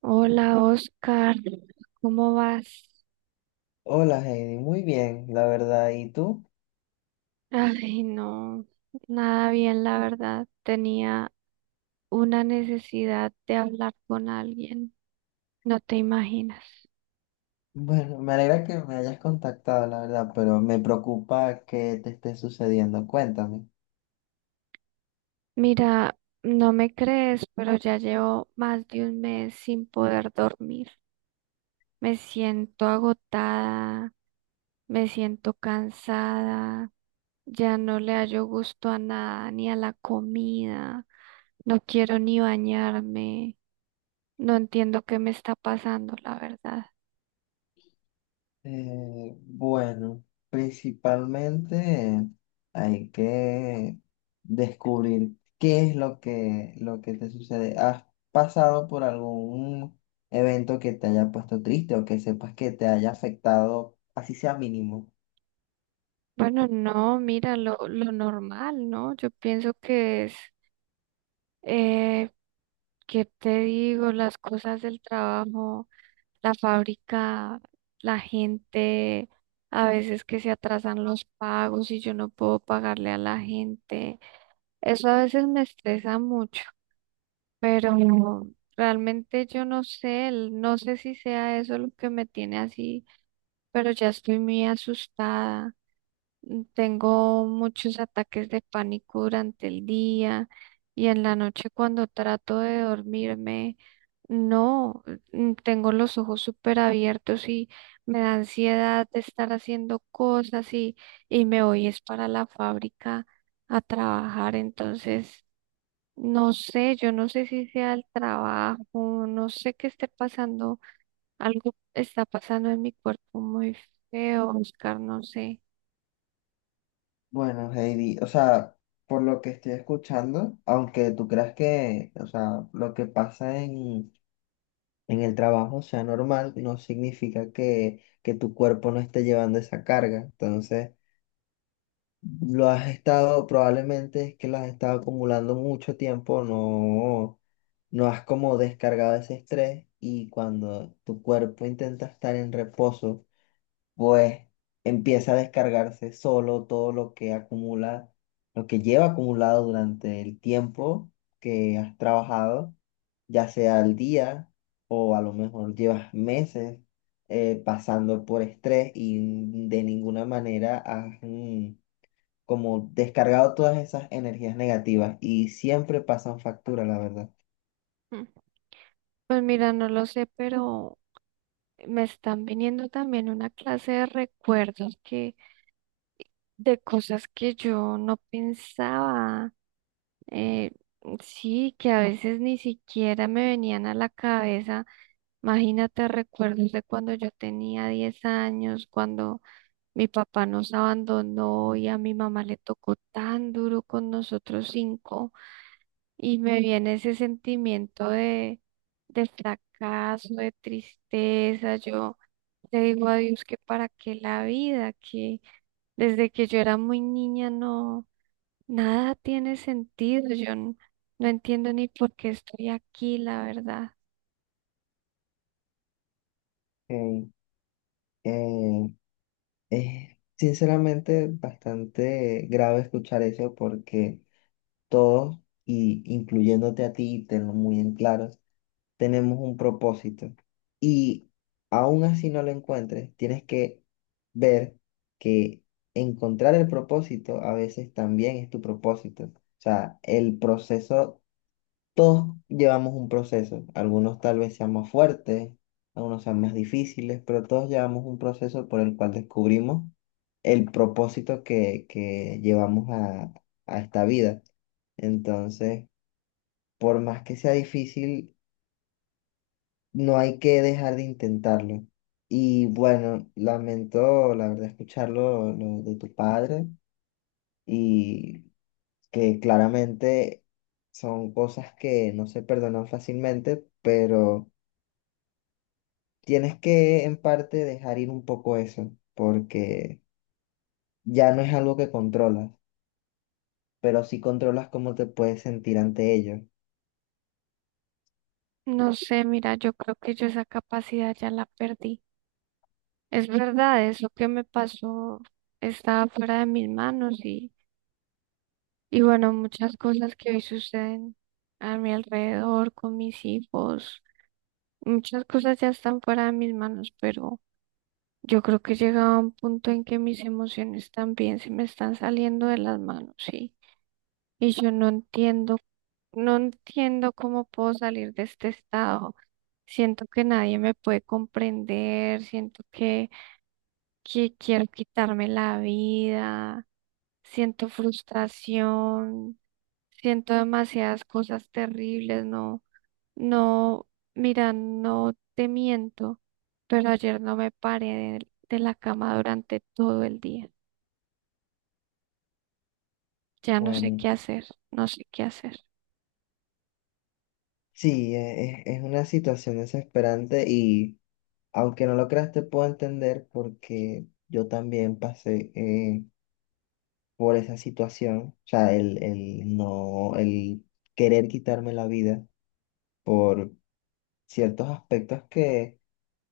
Hola, Oscar, ¿cómo vas? Hola Heidi, muy bien, la verdad. ¿Y tú? Ay, no, nada bien, la verdad. Tenía una necesidad de hablar con alguien, no te imaginas. Bueno, me alegra que me hayas contactado, la verdad, pero me preocupa que te esté sucediendo. Cuéntame. Mira, no me crees, pero ya llevo más de un mes sin poder dormir. Me siento agotada, me siento cansada, ya no le hallo gusto a nada, ni a la comida, no quiero ni bañarme. No entiendo qué me está pasando, la verdad. Eh, bueno, principalmente hay que descubrir qué es lo que te sucede. ¿Has pasado por algún evento que te haya puesto triste o que sepas que te haya afectado, así sea mínimo? Bueno, no, mira, lo normal, ¿no? Yo pienso que es, eh, ¿qué te digo? Las cosas del trabajo, la fábrica, la gente, a veces que se atrasan los pagos y yo no puedo pagarle a la gente. Eso a veces me estresa mucho, pero realmente yo no sé, no sé si sea eso lo que me tiene así, pero ya estoy muy asustada. Tengo muchos ataques de pánico durante el día y en la noche cuando trato de dormirme, no, tengo los ojos súper abiertos y me da ansiedad de estar haciendo cosas y me voy es para la fábrica a trabajar. Entonces, no sé, yo no sé si sea el trabajo, no sé qué esté pasando, algo está pasando en mi cuerpo muy feo, Oscar, no sé. Bueno, Heidi, o sea, por lo que estoy escuchando, aunque tú creas que, o sea, lo que pasa en el trabajo sea normal, no significa que tu cuerpo no esté llevando esa carga. Entonces, lo has estado, probablemente es que lo has estado acumulando mucho tiempo, no, no has como descargado ese estrés y cuando tu cuerpo intenta estar en reposo pues empieza a descargarse solo todo lo que acumula, lo que lleva acumulado durante el tiempo que has trabajado, ya sea al día o a lo mejor llevas meses pasando por estrés y de ninguna manera has como descargado todas esas energías negativas y siempre pasan factura, la verdad. Pues mira, no lo sé, pero me están viniendo también una clase de recuerdos, que, de cosas que yo no pensaba. eh, sí, que a veces ni siquiera me venían a la cabeza. Imagínate recuerdos de cuando yo tenía 10 años, cuando mi papá nos abandonó y a mi mamá le tocó tan duro con nosotros cinco. Y me viene ese sentimiento de fracaso, de tristeza. Yo le digo a Dios que para qué la vida, que desde que yo era muy niña no, nada tiene sentido. Yo no entiendo ni por qué estoy aquí, la verdad. Eh, eh, es sinceramente bastante grave escuchar eso porque todos, y incluyéndote a ti, tenlo muy en claro, tenemos un propósito. Y aún así no lo encuentres, tienes que ver que encontrar el propósito a veces también es tu propósito. O sea, el proceso, todos llevamos un proceso. Algunos tal vez sean más fuertes, algunos sean más difíciles, pero todos llevamos un proceso por el cual descubrimos el propósito que llevamos a esta vida. Entonces, por más que sea difícil, no hay que dejar de intentarlo. Y bueno, lamento, la verdad, escucharlo lo de tu padre y que claramente son cosas que no se perdonan fácilmente, pero tienes que en parte dejar ir un poco eso, porque ya no es algo que controlas, pero sí controlas cómo te puedes sentir ante ello. No sé, mira, yo creo que yo esa capacidad ya la perdí. Es verdad, eso que me pasó estaba fuera de mis manos y bueno, muchas cosas que hoy suceden a mi alrededor, con mis hijos, muchas cosas ya están fuera de mis manos, pero. Yo creo que llegaba un punto en que mis emociones también se me están saliendo de las manos, sí. Y yo no entiendo, no entiendo cómo puedo salir de este estado. Siento que nadie me puede comprender, siento que quiero quitarme la vida, siento frustración, siento demasiadas cosas terribles, ¿no? No, mira, no te miento, pero ayer no me paré de la cama durante todo el día. Ya no sé qué Bueno, hacer, no sé qué hacer. sí, es una situación desesperante y aunque no lo creas, te puedo entender porque yo también pasé por esa situación. O sea, el no, el querer quitarme la vida por ciertos aspectos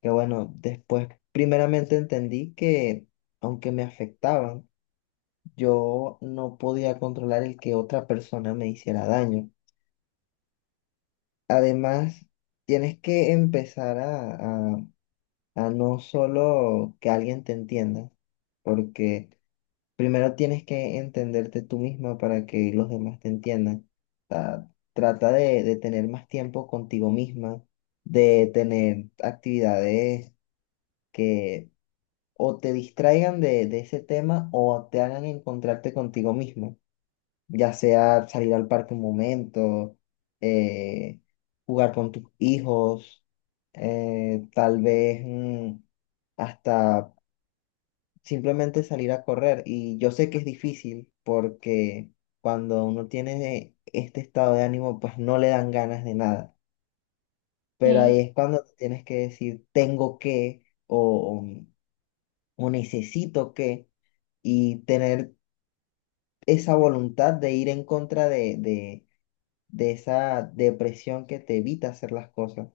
que, bueno, después primeramente entendí que aunque me afectaban, yo no podía controlar el que otra persona me hiciera daño. Además, tienes que empezar a a no solo que alguien te entienda, porque primero tienes que entenderte tú misma para que los demás te entiendan. O sea, trata de tener más tiempo contigo misma, de tener actividades que o te distraigan de ese tema o te hagan encontrarte contigo misma, ya sea salir al parque un momento, eh, jugar con tus hijos, tal vez hasta simplemente salir a correr. Y yo sé que es difícil porque cuando uno tiene este estado de ánimo, pues no le dan ganas de nada. Pero Sí, ahí es cuando tú tienes que decir tengo que o necesito que, y tener esa voluntad de ir en contra de esa depresión que te evita hacer las cosas.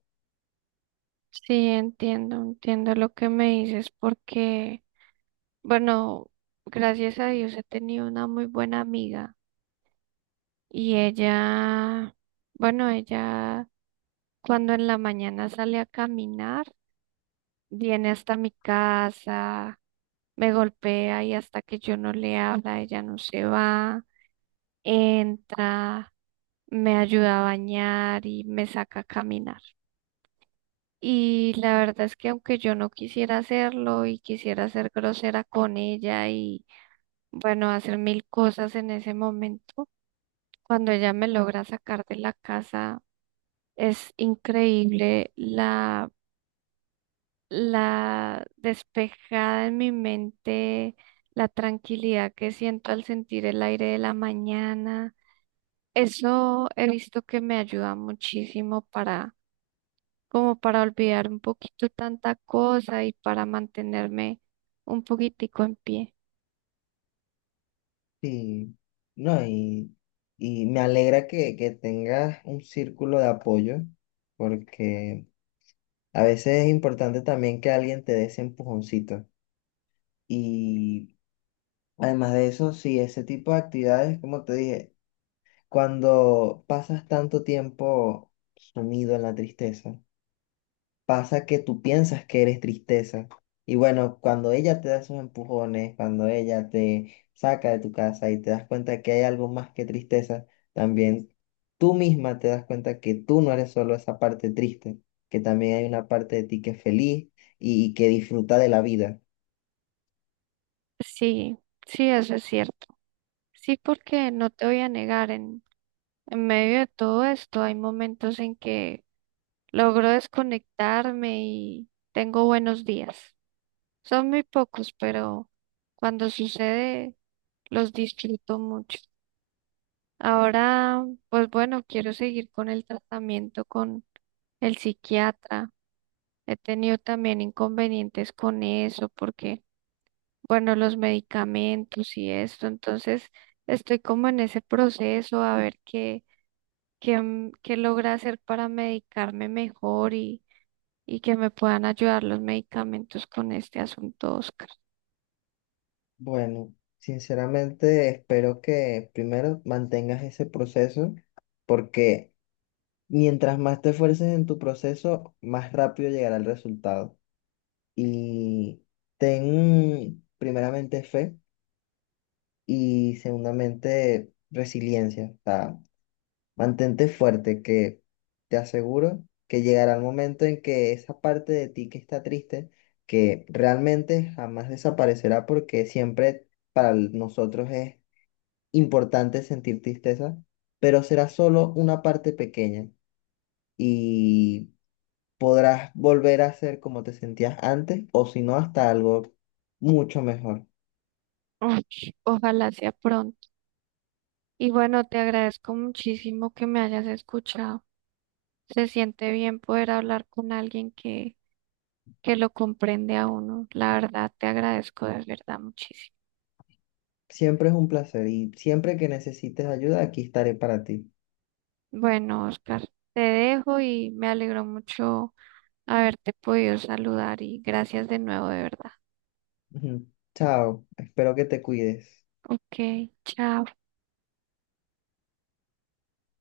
sí, entiendo, entiendo lo que me dices porque, bueno, gracias a Dios he tenido una muy buena amiga y ella, bueno, ella cuando en la mañana sale a caminar, viene hasta mi casa, me golpea y hasta que yo no le habla, ella no se va, entra, me ayuda a bañar y me saca a caminar. Y la verdad es que aunque yo no quisiera hacerlo y quisiera ser grosera con ella y bueno, hacer mil cosas en ese momento, cuando ella me logra sacar de la casa, es increíble la despejada en mi mente, la tranquilidad que siento al sentir el aire de la mañana. Eso he visto que me ayuda muchísimo para, como para olvidar un poquito tanta cosa y para mantenerme un poquitico en pie. Sí, no, y me alegra que tengas un círculo de apoyo porque a veces es importante también que alguien te dé ese empujoncito. Y además de eso, sí, ese tipo de actividades, como te dije, cuando pasas tanto tiempo sumido en la tristeza, pasa que tú piensas que eres tristeza. Y bueno, cuando ella te da esos empujones, cuando ella te saca de tu casa y te das cuenta que hay algo más que tristeza, también tú misma te das cuenta que tú no eres solo esa parte triste, que también hay una parte de ti que es feliz y que disfruta de la vida. Sí, sí, eso es cierto. Sí, porque no te voy a negar, en medio de todo esto hay momentos en que logro desconectarme y tengo buenos días. Son muy pocos, pero cuando sucede los disfruto mucho. Ahora, pues bueno, quiero seguir con el tratamiento con el psiquiatra. He tenido también inconvenientes con eso porque, bueno, los medicamentos y esto. Entonces, estoy como en ese proceso a ver qué logra hacer para medicarme mejor y que me puedan ayudar los medicamentos con este asunto, Oscar. Bueno, sinceramente espero que primero mantengas ese proceso porque mientras más te esfuerces en tu proceso, más rápido llegará el resultado. Y ten primeramente fe y segundamente resiliencia. O sea, mantente fuerte, que te aseguro que llegará el momento en que esa parte de ti que está triste, que realmente jamás desaparecerá porque siempre para nosotros es importante sentir tristeza, pero será solo una parte pequeña y podrás volver a ser como te sentías antes o si no hasta algo mucho mejor. Uy, ojalá sea pronto. Y bueno, te agradezco muchísimo que me hayas escuchado. Se siente bien poder hablar con alguien que lo comprende a uno. La verdad, te agradezco de verdad muchísimo. Siempre es un placer y siempre que necesites ayuda, aquí estaré para ti. Bueno, Oscar, te dejo y me alegro mucho haberte podido saludar y gracias de nuevo de verdad. Ujú. Chao, espero que te cuides. Ok, chao.